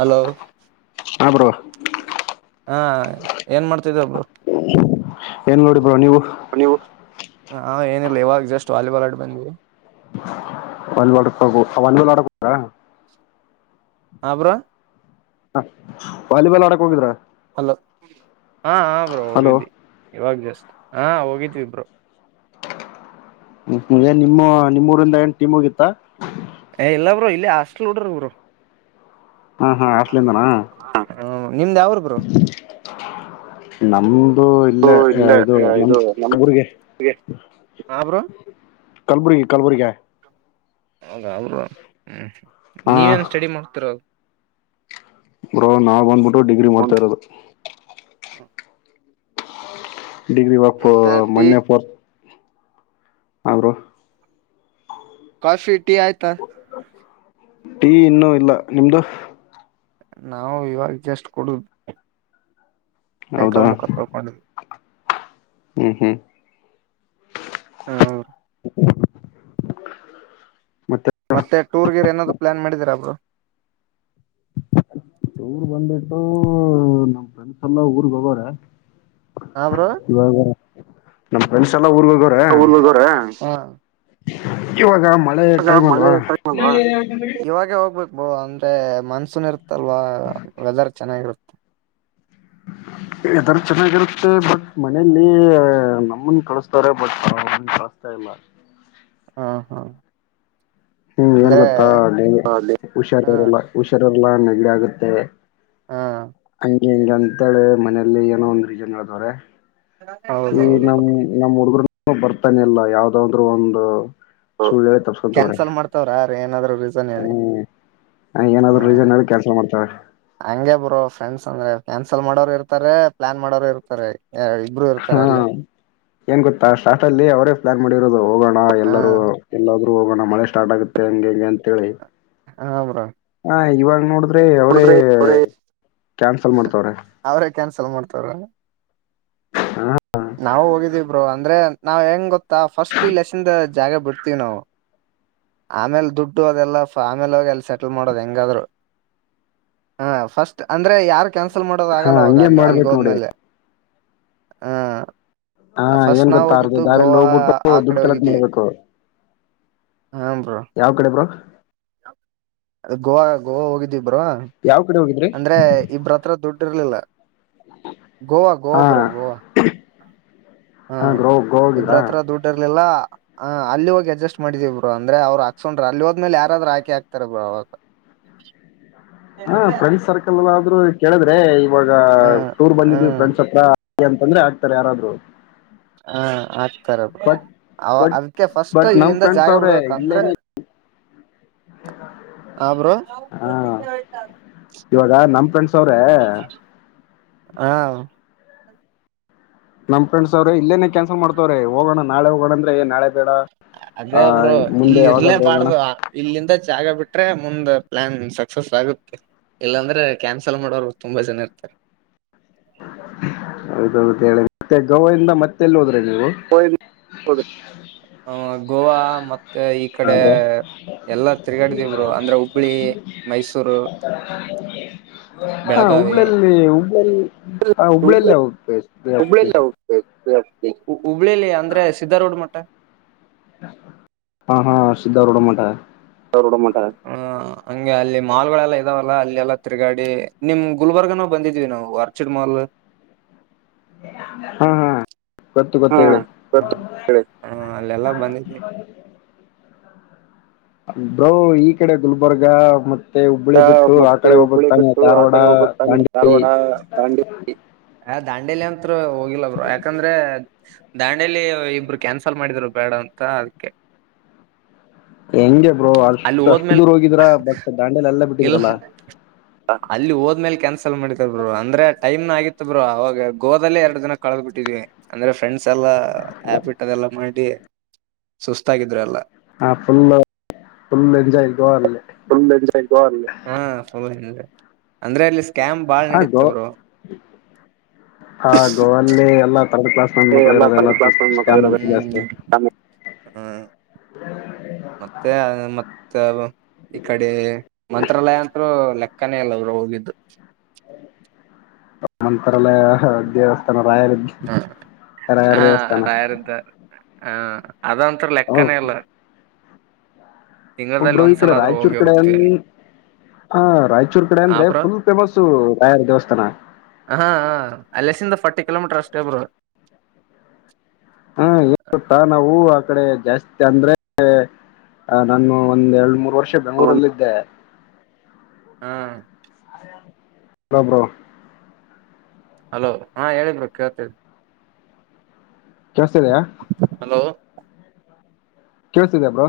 Hello. ಹಾ bro ಹಾ ಏನ್ ಮಾಡ್ತಿದ ಒಬ್ರು. ಏನ್ ನೋಡಿ ಬ್ರೋ ನೀವು ನೀವು ಹಾ ಏನಿಲ್ಲ ಇವಾಗ ಜಸ್ಟ್ ವಾಲಿಬಾಲ್ ಆಡ್ ಬಂದ್ವಿ. [unintelligible] ಹಾಬ್ರ ವಾಲಿಬಾಲ್ ಆಡಕ್ ಹೋಗಿದ್ರ ಹಲೋ ಹಾ ಹ ಹಲೋ ಬೋಗಿದ್ದಿ ಇವಾಗ ಜಸ್ಟ್ ಹಾ ಹೋಗಿದ್ವಿ ಬ್ರೋ ಏನು ನಿಮ್ಮ ನಿಮ್ಮೂಊರಿಂದ ಏನ್ ಟೀಮ್ ಹೋಗಿತ್ತ ಎಲ್ಲ ಬರು ಇಲ್ಲಿ ಹಾಸ್ಟಲ್ ನೋಡ್ರ ಬರು ಹಾ ಹಾ ಆಸ್ಲಿಂದಾನ ಬ್ರೋ ನಿಮ್ದ್ ಯಾವ ಊರು ಬ್ರೋ [inaudible] ನಮ್ದು ಇಲ್ಲೇ ಇಲ್ಲ ಇದು ನಮಬರ್ರಿಗೆ ಹಾಬ್ರೋ ಕಲಬುರಗಿ ಕಲ್ಬುರಗ ಹೌದಾ ಅವರು ಹ್ಮ್ ಹಾ ನೀವೇನ್ ಸ್ಟಡಿ ಮಾಡ್ತರ ಬ್ರೋ ನಾವ್ ಬಂದ್ಬಿಟ್ಟು ಡಿಗ್ರಿ ಮಾಡತ ಇರೋದು ಡಿಗ್ರಿ ಒಫ್ ಮತ್ತೆ ಟೀ ಮೊನ್ನೆ ಪಫೋರ್ತ್ ಹಬ್ರು ಕಾಫಿ ಟಿ ಆಯತ ಟೀ ಇನ್ನುೂ ಇಲ್ಲ ನಿಮ್ದು ನಾವು ಇವಾಗ ಜಸ್ಟ್ ಕೊಡುದು ಹೌದಾ ತೊಳ್ಕೊಂಡಿದ್ವಿ ಹ್ಮ್ ಹ್ಮ್ ಹಾಂ ಅವೌ ಮತ್ತೆ ಮತ್ತೆ ಟೂರ್ಗ ಏನಾದ್ ಟೂರು ಪ್ಲಾನ್ ಮಾಡಿದೀರಾಬ್ರು ಊರ್ ಬಂದ್ಬಿಟ್ಟು ನಮ್ ಫ್ರೆಂಡ್ಸ್ ಎಲ್ಲ ಊರ್ಗ್ ಹೋಗಾರೆ ಹಾ ಬ್ರೋ ಇವಾಗ ನಮ್ಮ್ ಫ್ರೆಂಡ್ಸ್ ಎಲ್ಲ ಊರಿಗೆ ಹೋಗಿರಿ ಊರಿಗೆ ಹೋಗಿದ್ದಾರೆ ಇವಾಗ ಮಳೆ ಟೈಮ್ ಅಲ್ವಾ ಇವಾಗ ಹೋಗ್ಬೇಕ ಬಹ ಅಂದ್ರೆ ಮನ್ಸೂನ್ ಇರುತ್ತಲ್ವಾ ವೆದರ್ ಚೆನ್ನಾಗಿರುತ್ತೆ ಎದಾರ್ ಚೆನ್ನಾಗಿರುತ್ತೆ ಬಟ್ ಮನಲಿ ನಮ್ಮನ್ ಕಳಸ್ತಾರೆ ಬಟ್ ಅವ ಕಳುಸ್ತಾ ಇಲ್ಲ ಹ ಹಾ ಹ್ಮ್ ಏನ್ ಅಂದ್ರೆ ಗೊತ್ತಾ ಹಾ ಹುಷಾರರೆಲ್ಲ ಹುಷಾರರೆಲ್ಲಾ ನೆಗಡಿ ಆಗುತ್ತೆ ಹಾ ಹಂಗ ಹಿಂಗ ಅಂತೇಳಿ ಮನೇಲಿ ಏನೋ ಒಂದ್ ರೀಜನ್ ಅದವ್ರೆ ಈ ಹೌದೌದು ನಮ್ ನಮ್ಮ್ ಹುಡುಗರು ಬರ್ತಾನೆಲ್ಲ ಯಾವ್ದಾದ್ರು ಒಂದು ಸುಳ್ಳ್ಯ ಹೇಳೆ ತಸ್ಕೊಂತವ್ರೆ [unintelligible] ಏನಾದ್ರರು ಹ್ಮ್ ಏನಾದ್ರು ರೀಸನ್ಲ್ಲಿ ಕೆಲ್ಸ ಮಾಡ್ತವೆ ಹಂಗಗೆ ಬ್ರೋ ಫ್ರೆಂಡ್ಸ್ ಅಂದ್ರೆ ಕ್ಯಾನ್ಸಲ್ ಮಾಡೋರು ಇರ್ತಾರೆ ಪ್ಲಾನ್ ಮಾಡೋರು ಇರ್ತಾರೆ ಇಬ್ರು ಹಾ ಇರ್ತಾರೆ ಅಲ್ಲೇ ಏನ್ ಗೊತ್ತಾ ಸ್ಟಾರ್ ಅಲ್ಲಿ ಅವರೇ ಪ್ಲಾನ್ ಮಾಡಿರೋದು ಹೋಗೋಣ ಹ ಎಲ್ಲರೂ ಎಲ್ಲಾದ್ರೂ ಹೋಗೋಣ ಮಳೆ ಸ್ಟಾರ್ಟ್ ಆಗುತ್ತೆ ಹಂಗೆ ಹಂಗೆ ಅಂತೇಳಿ ಹ ಬ್ರೋ ಹ ಇವಾಗ ನೋಡ ಅವ್ರ ಅವರೇ ನೋಡಿದ್ರೆ ಅವ್ರೇ ಕ್ಯಾನ್ಸಲ್ ಮಾಡ್ತವ್ರ ಅವ್ರೇ ಕ್ಯಾನ್ಸಲ್ ಮಾಡ್ತವ್ರ ಹಾ ನಾವವು ಹೋಗಿದೀ ಬ್ರೋ ಅಂದ್ರೆ ನಾವ್ ಹೆಂಗ್ ಗೊತ್ತಾ ಫಸ್ಟ್ ಈ ಲೆಸನ್ ಜಾಗ ಬಿಡ್ತೀವಿ ನಾವು ಆಮೇಲೆ ದುಡ್ಡು ಅದೆಲ್ಲಫ ಆಮೇಲೆೋಗಿ ಅಲ್ಲಿ ಸೆಟಲ್ ಮಾಡೋದುಹೆಂಗಾದ್ರು ಹ ಫಸ್ಟ್ ಅಂದ್ರೆ ಯಾರ್ ಕ್ಯಾನ್ಸಲ್ ಮಾಡೋದು ಹಾ ಆಗಲ್ಲವಾಗ ಹಂಗೆ ಅಲ್ಲಿ ಅಲ್ಲಿಗೆ ಮಾಡ್ಬೇಕ್ ನೋಡಿ ಹೋದ್ಮೇಲೆ ಹಾ ಹಾ ಫಸ್ಟ್ ಏನ್ ನಾವ ಗೊತ್ತಾ ಅರ್ಧ ಹೋಗಿದ್ದು ದಾರಿಲ್ಲಿ ಗೋವಾ ಹೋಗ್ಬಿಟ್ಟು ಆ ದುಡ್ಡು ಕಡೆ ಕಲೆಕ್ಟ್ ಹೋಗಿದ್ವಿ ಮಾಡ್ಬೇಕು ಹ ಬ್ರು ಯಾವ ಕಡೆ ಬ್ರೋ ಅ ಗೋವಾ ಗೋವಾ ಹೋಗಿದೀವಿ ಬ್ರು ಯಾವ ಕಡೆ ಹೋಗಿದ್ರಿ ಅಂದ್ರೆ ಇಬ್ರ ಹತ್ರ ದುಡ್ ಇರ್ಲಿಲ್ಲ ಗೋವಾ ಗೋವಾ ಹಾ ಬ್ರು ಗೋವಾ ಹ್ಮ ಹಾ ಗ್ರೋ ಗೋ ಹೋಗಿದ್ರಾ ಇಬ್ರತ್ರ ದುಡ್ಡರ್ಲಿಲ್ಲ ಹ ಅಲ್ಲಿ ಹೋಗಿ ಅಡ್ಜಸ್ ಮಾಡಿದಿವ್ ಬ್ರು ಅಂದ್ರೆ ಅವ್ರು ಹಾಕಿಸ್ಕೊಂಡ್ರು ಅಲ್ಲಿ ಹೋದ್ಮೇಲೆ ಯಾರಾದ್ರು ಹಾಕೆ ಹಾಕ್ತಾರ ಅವಾಗ ಅನಿಂಟೆಲಿಜಬಲ್ [inaudible] ಹ ಫ್ರೆಂಡ್ಸ್ ಸರ್ಕಲಲಾದ್ರು ಆದ್ರೂ ಕೇಳಿದ್ರೆ ಇವಾಗ ಹ್ಮ್ ಟೂರ್ ಬಂದಿದ್ವಿ ಹ್ಮ್ ಫ್ರೆಂಡ್ಸ್ ಹತ್ರ ಅಂತಂದ್ರೆ ಆಗ್ತಾರೆ ಯಾರಾದ್ರು ಹ ಆಕ್ತರ ಬ್ರು ಬಟ್ ಅವ ಬಟ್ ಅದಿಕ್ಕೆ ಫಸ್ಟ್ ಬಟ್ ನಮ್ ಇಲ್ಲಿಂದ ಫ್ರೆಂಡ್ಸ್ ಜಾಗ ಬಿಡ್ಬೇಕ ಅಂದ್ರೆ ಹಾ ಬ್ರೋ ಹಾ ಇವಾಗ ನಮ್ ಫ್ರೆಂಡ್ಸ್ ಅವ್ರೆ ಹಾ ನಮ ಫ್ರೆಂಡ್ಸ್ ಅವ್ರೆ ಇಲ್ಲೇನೆ ಕ್ಯಾನ್ಸಲ್ ಮಾಡ್ತವ್ರೆ ಹೋಗೋಣ ನಾಳೆ ಹೋಗೋಣಂದ್ರೆ ಏ ನಾಳೆ ಬೇಡ ಆ ಅದೇಬ್ರು ಮುಂದೆ ಇಲ್ಲಿ ಇರ್ಲೇ ಯಾವಾಗಾದ್ರೂ ಹೋಗೋಣ ಬಾರ್ದು ಇಲ್ಲಿಂದ ಜಾಗ ಬಿಟ್ರೆ ಮುಂದ ಪ್ಲಾನ್ ಸಕ್ಸಸ್ ಆಗುತ್ತೆ ಇಲ್ಲಾಂದ್ರೆ ಕ್ಯಾನ್ಸಲ್ ಮಾಡೋರು ತುಂಬಾ ಜನ ಇರ್ತಾರೆ ಹೌದೌದು ಹೇಳ ಮತ್ತೆ ಗೋವ ಇಂದ ಮತ್ತೆಲ್ಲಿ ಹೋದ್ರಿ ನೀವು ಹ ಗೋವಾ ಮತ್ ತ್ತ ಈ ಹಾ ಕಡೆ ಬ್ರೋ ಎಲ್ಲಾ ತಿರುಗಾಡಿದಿವ್ ಬ್ರು ಅಂದ್ರೆ ಹುಬ್ಳಿ ಮೈಸೂರು ಹ ಹಾ ಬೆಳಗಾವಿ ಹುಬ್ಬಳ್ಳಲ್ಲಿ ಹುಬ್ಳಲ್ಲಿ ಹುಬ್ಳ್ಳಲ್ಲೇ ಹೋಗ ಹುಬ್ಳ್ಳಿಲ್ಲಿ ಅಂದ್ರೆ ಸ್ಧಾರೋಡ್ ಮಟ್ಟ ಹಾ ಹಾ ಸ್ಧಾ ರೋಡ ಮಾಡ ಹ ಹಂಗೆ ಅಲ್ಲಿ ಮಾಲ್ಗಳೆಲ್ಲಾ ಇದಾವಲ್ಲ ಅಲ್ಲೆಲ್ಲಾ ತಿರುಗಾಡಿ ನಿಮ್ ಗುಲ್ಬರ್ಗನು ಬಂದಿದ್ವಿ ನಾವು ಆರ್ಚಿಡ್ ಮಾಲ್ ಹಾ ಹಾ ಗೊತ್ತು ಗೊತ್ ಹೇಳಿ ಹ ಅಲ್ಲಲ್ಲಾ ಬಂದಿದ್ವಿ ಬ್ರು ಈ ಕಡೆ ಗುಲ್ಬರ್ಗ ಮತ್ ಮತ್ತೆ ಹುಬ್ಬಳಿ ಬಿಟ್ಟು ಆ ಮತ್ತೆ ಕಡೆ ಹೋಬೇಕ್ ಹುಬ್ಬಳಿ ತಾನೆ ಬಿಟ್ಟು ಆ ಧಾರವಾಡ ಕಡೆ ಹೋಗ್ಬೇಕ್ ತಾನೆ ಬಂಟಿ ಧಾರವಾಡ ದಾಂಡೇಲಿ ಆ ದಾಂಡೇಲಿ ಅಂತ್ರು ಹೋಗಿಲ್ಲ ಬ್ರು ಯಾಕಂದ್ರೆ ದಾಂಡಿಯಲಿ ಇಬ್ರು ಕ್ಯಾನ್ಸಲ್ ಮಾಡಿದ್ರು ಬೇಡ ಅಂತ ಅದಕ್ಕೆ ಹೆಂಗೆ ಬ್ರೋ ಅಲ್ಲಿ ಅಷ್ಟು ಅಷ್ಟು ಹೋದ್ಮೇಲ್ ದೂರ್ ಹೋಗಿದ್ರಾ ಬಟ್ ದಾಂಡೆಲೆ ಎಲ್ಲ ಇಲ್ಲ ಬಿಟ್ಟಿದ್ರಲ್ಲ ಅಲ್ಲಿ ಹೋದ್ಮೇಲೆ ಕ್ಯಾನ್ಸಲ್ ಮಾಡಿದ ಬರು ಅಂದ್ರೆ ಟೈಮ್ ನ ಆಗಿತ್ ಬ್ರ ಅವಾಗ ಗೋದಲ್ಲೇ ಎರಡು ದಿನ ಕಳದ್ ಬಿಟ್ಟಿದ್ವಿ ಅಂದ್ರೆ ಫ್ರೆಂಡ್ಸ್ ಎಲ್ಲಾ ಆ್ಯಾಪಿ ಇಟ್ಟದೆಲ್ಲಾ ಮಾಡಿ ಸುಸ್ತಾಗಿದ್ರು ಎಲ್ಲ ಹ ಫುಲ್ ಫುಲ್ ಎಂಜಾಯ್ ು ಎಂ್ ಅಂದ್ರೆ ಅಲ್ಲಿ ಸ್ಕ್ ಹ ಗೋ ಹ ಗೋವಲ್ಲಿ ಎಲ್ಲ ರ್ಡ್ ಕ್ಲಾಸ್ ನನ್ ಈ ಮಕ್ಳು ಎಲ್ಲಾ ಇರೋದೆಲ್ಲ ಕಡೆದ ಕ್ಲಾಸ್ ಮಕ್ಳು ಸ್ಕ್ಯಾಮ್ ಇರ ಮಾಡ್ತಿವಿ ಜಾಸ್ತಿ ಮತ್ತೆ ಮ ಮ ಈ ಕಡೆ ಮಂತ್ರಾಲಯ ಅಂತರು ಲೆಕ್ಕನೇ ಅಲ್ಲ ಅವ್ರು ಹೋಗಿದ್ದು ಮಂತತ್ರಾಲಯ ದೇವಸ್ಥಾನ ರಾಯಲ್ ಹ ಹಾ ರಾಯರದ್ದು ಹಾ ಅದ ಒಂಂತರ ಲೆಕ್ಕನ ಎಲ್ಲ ಹಬ್ರ ಇಕಡೆ ರಾಯಚೂರು ಕಡೆ ಹೋಗ್ತಿವಿ ಅಲ್ಲಿ ಹ ರಾಯಚೂರ್ ಕಡೆ ಹ ಅಂದ್ರೆ ಬ್ರೋ ಫುಲ್ ಫೇಮಸ್ಸು ರಾಯಾರ ದೇವಸ್ಥಾನ ಹ ಅಲ್ಲಸ ಫಾರಟಿ ಕಿಲೋಮೀಟರ್ ಅಷ್ಟೇ ಇಬ್ರು ಹಾ ಏನ್ ಗತ್ತಾ ನಾವು ಆ ಕಡೆ ಜಾಸ್ತಿ ಅಂದ್ರೆ ಹ ನಾನು ಒಂದ್ ಎರಡು ಮೂರು ವರ್ಷ ಬೆಂಗಳೂರಲ್ಲ ಇದಿದ್ದೆ ಹಾ ಬ್ರೋ ಹಲೋ ಹಾ ಹೇಳಿದ್ರು ಬ್ರೋಕೇಳ್ತಿದಿ ಕೆೇಳಸ ಇದೆಯಾ ಹಲೋ ಕೇಳತಿದೆಬ್ರು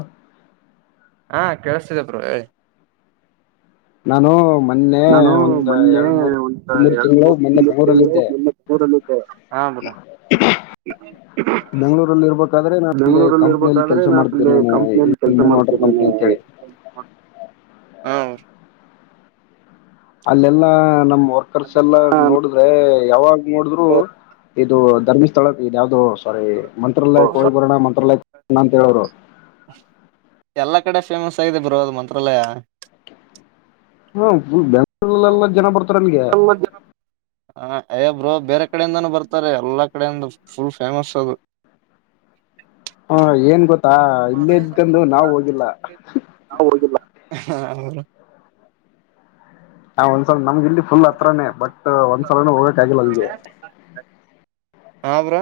ಹಾ ಕೇಳಸ್ತಿದೆ ಬ್ರೋ ಹೇಳಿ ನಾನು ಮೊನ್ನೆ ನಾನು ಒಂದ ಮೊನ್ನೆ ಎರಡು ಮೂರು ಒಂದ ಮೂರು ಎರಡ್ ತಿಂಗಳು ಮೂರ್ ಮೊನ್ನೆ ತಿಂಗಳು ಬೆಂಗಗಳೂರಲ್ಲಿದ್ದೆ ಮೊನ್ನೆ ಹ [unintelligible] ನಾನು ಅಲ್ಲಿ ಬೆಂಗಗಳೂರಲ್ಲಿ ಕಂಪ್ನಿಯಲ್ಲಿ ಇರ್ಬೇಕಾದ್ರೆ ಕೆಲಸ ಮಾಡ್ತೀನಿ ನ ನಾನು ಕಂಪ್ನಿಯಲ್ಲಿ ಕೆಲ್ಸ ಮೂನ್ ವಾಟರ್ ಮಾಡ್ತೇನೆ ಕಂಪ್ನಿ ಅಂತೇಳಿ ಅಲ್ಲೆಲ್ಲಾ ನಮ್ ವರ್ಕರ್ಸ್ ಎಲ್ಲಾ ಅಲ್ಲೆಲ್ಲ ನೋಡುದು ಅ್ರ ಯಾವಾಗ ನೋಡಿದ್ರು ಇದು ಧರ್ಮಸ್ಥಳಕ್ಕೆ ಇ ಯಾವ್ದೋ ಮಂತ್ರಾಲಯಕ್ಕೆ ಹೋಗುವ ಮಂತ್ರಾಲಯಕ್ಕೆ ಹೋಗ್ಬರಣ ಅಂತ ಹೇಳಿದ್ರು ಮಂತ್ರಾಲಯಣ ಅಂತ ಹೇಳೋರು ಎಲ್ಲಾ ಕಡೆ ಫೇಮಸ್ ಆಗಿದೆ ಬರೋ ಅದು ಮಂತ್ರಾಲಯ ಹ್ಮ ಹ [unintelligible] ಹ ಅಯ್ಯ ಬ್ರ ಬೇರೆ ಕಡೆಯಿಂದಾನೂ ಬರ್ತಾರೆ ಎಲ್ಲಾ ಕಡೆಯಿಂದ ಫುಲ್ ಫೇಮಸ್ ಅದು [unintelligible] ಹ ಏನ್ ಗೊತ್ತಾ ಇಲ್ಲ ಇದ್ಕಂದು ನಾವ್ ಹೋಗಿಲ್ಲ ನಾ್ ಹೋಗಿಲ್ಲ ಹ ನಾ ಒಂದ್ಸಲ ನಮ್ಗೆ ಇಲ್ಲಿ ಫುಲ್ ಹತ್ರಾನೇ ಬಟ್ ಒಂದ್ಸಲಾನ ಹೋಗಕ್ ಆಗಿಲ್ಲ ಅಲ್ಲಿಗೆ ಆವ್ರ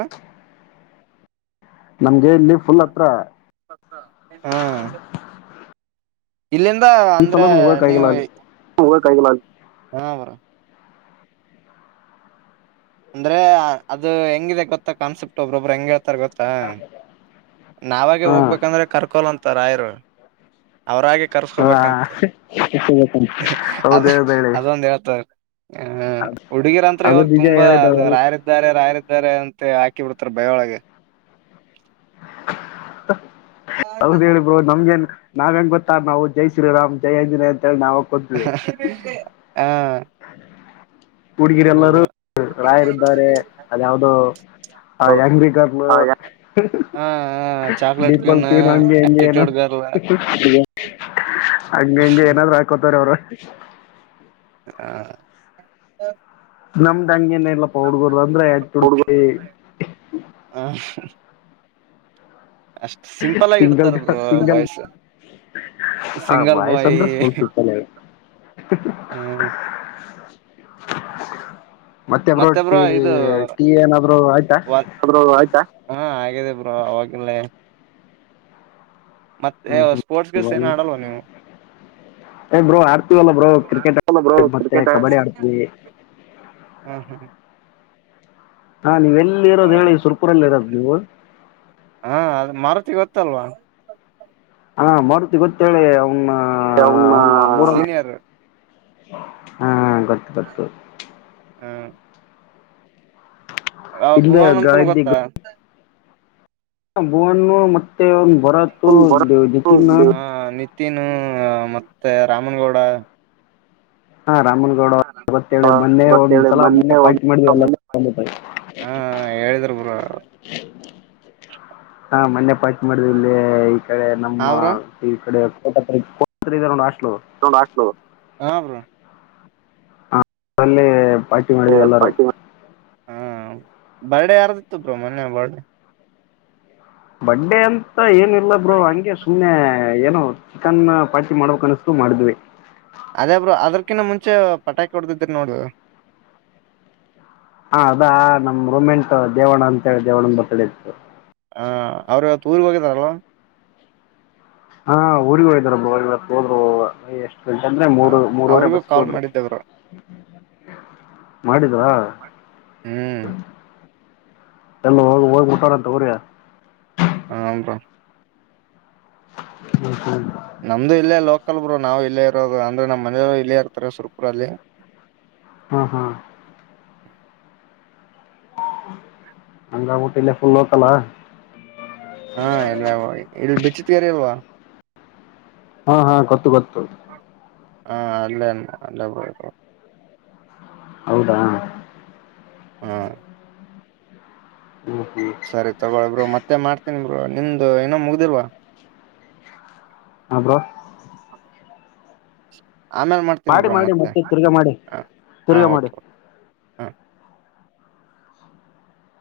ನಮ್ಗೆ ಇಲ್ಲಿ ಫುಲ್ ಹತ್ರ ಹಾ ಇಲ್ಲಿಂದ ಅಂದ್ರೆ ಒಂದ್ಸಲನೂ ಹೋಗಕ್ ನೀವು ಆಗಿಲ್ಲ ಅಲ್ಲಿ ಹ ಬರ ಅಂದ್ರೆ ಅದು ಹೆಂಗಿದೆ ಗೊತ್ತಾ ಕಾನ್ಸೆಪ್ಟ್ ಒಬ್ರೊಬ್ರು ಹೆಂಗ್ ಹೇಳ್ತಾರ ಗೊತ್ತಾ ನಾವಾಗೆ ಹಾ ಹೋಗ್ಬೇಕಂದ್ರೆ ಕರ್ಕೊಲ್ಂತ ರಾಯರು ಅವ್ರಾಗೆ ಅವರಾಗೆಕರ್ಸ್ಕೋಬೇಕಂತೆ ಅ ಹೌದ ಹೌದು ಹೇಳಿ ಅದೊಂದ ಹೇಳ್ತ ಹ ಹಡುಗಿರ ಅಂತ್ ಅದು ಇವಾಗ ನಿಜ ತುಂಬಾ ಹೇಳಿದ ಅದು ರಾಯರಿದ್ದಾರೆ ರಾಯರಿದ್ದಾರೆ ಅಂತ ಕೊಡ್ತಾರೆ ಬಯ್ಯೋ ಹಾಗೆ ಹೌದ ನಮ್ಗೆನ್ ನಾವ್ ಹೆಂಗ್ ಗೊತ್ತಾ ನಾವು ಜೈ ಶ್ರೀರಾಮ್ಯ ಅಂಜಿನಯ ಅಂತ ಹೇಳಿ ನಾ ಹಾ ಹುಡುಗಿರೆ ಹಂಗೆ ಎಲ್ಲರೂ ಬ್ರೋ ರಾಯರ್ದಾರೆ ಅಲ್ ಯಾವ್ದೋ ಆ ಯಂಗ್ರಟನ್ ಹಾ ಹಾ ಚಾಕ್ಲೇಟ್ ಕ್ವೀನ್ ದೀಪಲ್ಕ್ ಏನ್ ಅಂದೆ ಅಂದೆ ಏನು ಆಟಿಟ್ಯೂಡ್ ಗರ್ಲ್ [unintelligible] ಹಂಗೆ ಅಂದ ಏನಾದ್ರು ಹಾಕೋತಾರ ಅವ್ರ [unintelligible] ನಮ್ದಂಗೆನ ಇಲ್ಲಪಾ ಹುಡಗೂರು ಅಂದ್ರ ತುಡಪ್ತಿ ಆ ಅಷ್ಟ್ ಸಿಂಪಲ್ ಆಗಿ ಸಿಂಗಲ್ ಇಡ್ತಾರ ಬ್ರೋ ಸಿಂಗಲ್ ವಾಯ್ಸ ಹಾ ಸಿಂಗಲ್ ವಾಯ್ಸ್ ಬಾಯ್ ಅಂದ್ರೆ ಫುಲ್ ಸಿಂಪಲ್ ಹ್ಮ ಮತ್ತೆ ಬ್ರೋ ಟೀ ಟೀ ಏನಾದರು ಆಯ್ತಾ ಒನ್ ಆಯ್ತಾ ಹಾ ಆಗೆದ ಬ್ರೋ ಆಗಿಲ್ಲಾ ಮತ್ತೆ ಹ್ಮ್ ಹ್ಮ್ ಸ್ಪೋರ್ಟ್ಸ್ ಗಿಟ್ಸ್ ಏನು ಆಡಲ್ವ ನೀವು. ಏ ಬ್ರೋ ಆಡ್ತೀವಲ್ಲ ಬ್ರೋ ಕ್ರಿಕೆಟ್ [unintelligible] ಮತ್ತೆ ಕ್ರಿಕೆಟ್ ಕಬಡ್ಡಿ ಆಡ್ತೀವಿ ಹಾ ಹಾ. ಹಾ ನೀವು ಎಲ್ಲಿ ಇರೋದು ಹೇಳಿ ಹೌದಾ ಸುರ್ಪುರಲ್ಲಿ ಇರೋದು ನೀವು? ಹಾ ಅದ ಮಾರುತಿ ಗೊತ್ತಲ್ವಾ? ಹಾ ಮಾರತಿ ಗೊತ್ತೇಳಿ ಅವನು ಅವನ್ನ ಅವನು ನಮ್ಮೂರನೇ. ಸೀನಿಯರ್ ಹಾ ಗೊತ್ತು ಗೊತ್ತು. ಹಾ. ಆ ಇಲ್ಲ ಭೂವನ್ ಅಂತನು ಗಾದಿ ಗೊತ್ತಾ? ಭುವನ್ ಮತ್ತೆ ಅವ ಬರತು ಬಿಪಿನ ತ್ತೀನು ಮತ್ತೆ ರಾಮನಗೌಡ ಹಾ ರಾಮನಗೌಡ ಗೊತ್ತೇಳಿ ಮೊನ್ನೆ ಗೊತ್ತೇಳಿ ಒಂದ್ಸಲ ಮೊನ್ನೆ ಪಾರ್ಟಿ ಹೋಗ ಮಾಡಿದ್ವಿ ಎಲ್ಲ ಮೊನ್ನೆ ಹಾ ಹೇಳಿದ್ರ ಬ್ರೋ. ಹಾ ಮನ್ನೆ ಪಾರ್ಟಿ ಮಾಡಿದೇವ ಇಲ್ಲಿ ಈ ಕಡೆ ಹಾ ನಮ್ಮ ಬ್ರೋ ಈ ಕಡೆ [unintelligible] ಕೋರ್ಟ್ ಹತ್ತಿರ ಇದೇ ನೋಡು ಹಾಸ್ಟೆಲ್ ಹಾಸ್ಟೆಲು ಹ್ಮ್ ಬ್ರೋ. ಮೊನ್ನೆ ಪಾರ್ಟಿ ಮಾಡಿದ್ವಿ ಎಲ್ಲರೂ [unintelligible] ಬರ್ಡೆ ಯಾರ್ದಿತ್ತು ಮೊನ್ನೆ ಬರ್ಡೆ ಬರ್ಡೆ ಅಂತ ಏನಿಲ್ಲ ಬ್ರೋ ಹಂಗೆ ಸುಮ್ನೆ ಮೊನ್ನೆ ಏನೋ ಚಿಕನ್ ಪಾರ್ಟಿ ಮಾಡಬೇಕ ಅನಿಸ್ತು ಮಾಡಿದ್ವಿ. ಅದೇ ಬ್ರೋ ಅದ್ರಕಿನ್ನ ಮುಂಚೆ ಪಟಾಕಿ ಹೊಡ್ದಿದ್ರಿ ನೋಡ್. ಹಾ ಅದಾ ನಮ್ ರೊಮೆಂಟ್ ದೇವಣ ಅಂತಿ ದೇವಣನ್ ಬರ್ತಡೆ ಇತ್ತು. ಹ ಅವ್ರು ಇವತ್ತ್ ಊರಿಗೆ ಹೋಗಿದಾರಲ್ವಾ? ಹಾ ಊರಿಗೆ ಹೋಗಿದಾರ ಬ್ರೋ ಇವತ್ತ್ ಹೋದ್ರು ಎಷ್ಟ [unintelligible] ಆ, ಮೂರು ಮೂರವರೆ ಅವ್ರಿಗೂ ಬಸ್ಗೆ ಕಾಲ್ ಹೋದ್ರು ಮಾಡಿದ್ದೆ ಬ್ರೋ ಮಾಡಿದ್ರ? ಹ್ಮ್ ಎಲ್ಲ ಹೋಗಿ ಹೋಗಿ ಮುಟ್ಟವ್ರೇ ತೊಗೊಳ್ಳಿ. ಹಾ ಬ್ರೋ. [inaudible] ನಮ್ದು ಇಲ್ಲೇ ಲೋಕಲ್ ಬ್ರೋ ನಾವ್ ಇಲ್ಲೇ ಇರೋದು ಅಂದ್ರೆ ನಮ್ಮ ಮನೆಯವರು ಇಲ್ಲೇ ಇರ್ತಾರೆ ಸುರ್ಪುರ ಅಲ್ಲಿ. ಹ್ಮ ಹಾ. ಹಂಗಾಗಿ ಬಿಟ್ಟು ಫುಲ್ ಲೋಕಲ್ಲಾ ಹಾ ಇಲ್ವಾ ಇಲ್ಲಿ ಬಿಚ್ಚತಿರಿ ಇಲ್ವಾ? ಹಾ ಹಾ ಗೊತ್ತು ಗೊತ್ತು. ಹಾ ಅಲ್ಲೇ ಅಲ್ಲೇ ಬ್ರೋ ಇದು. ಹೌದಾ ಹಾ ಹ್ಮ್ ಹ್ಮ್ ಸರಿ ತಗೊಬರು ಮತ್ತೆ ಮಾಡ್ತನಿ ಬರು ನಿಮ್ದು ಏನೊ ಮುಗ್ದಿಲ್ವಾ ಹ ಬ್ರೋ ಆ ಮೇಲೆ ಮಾಡ್ತ ಮಾಡಿ ಮಾಡಿ ಮತ್ತೆ ತಿರ್ಗಾ ಮಾಡಿ ಹಾ ತಿರ್ಗಾ ಮಾಡಿ ಓಕೆ ಓಕೆ ಹಾ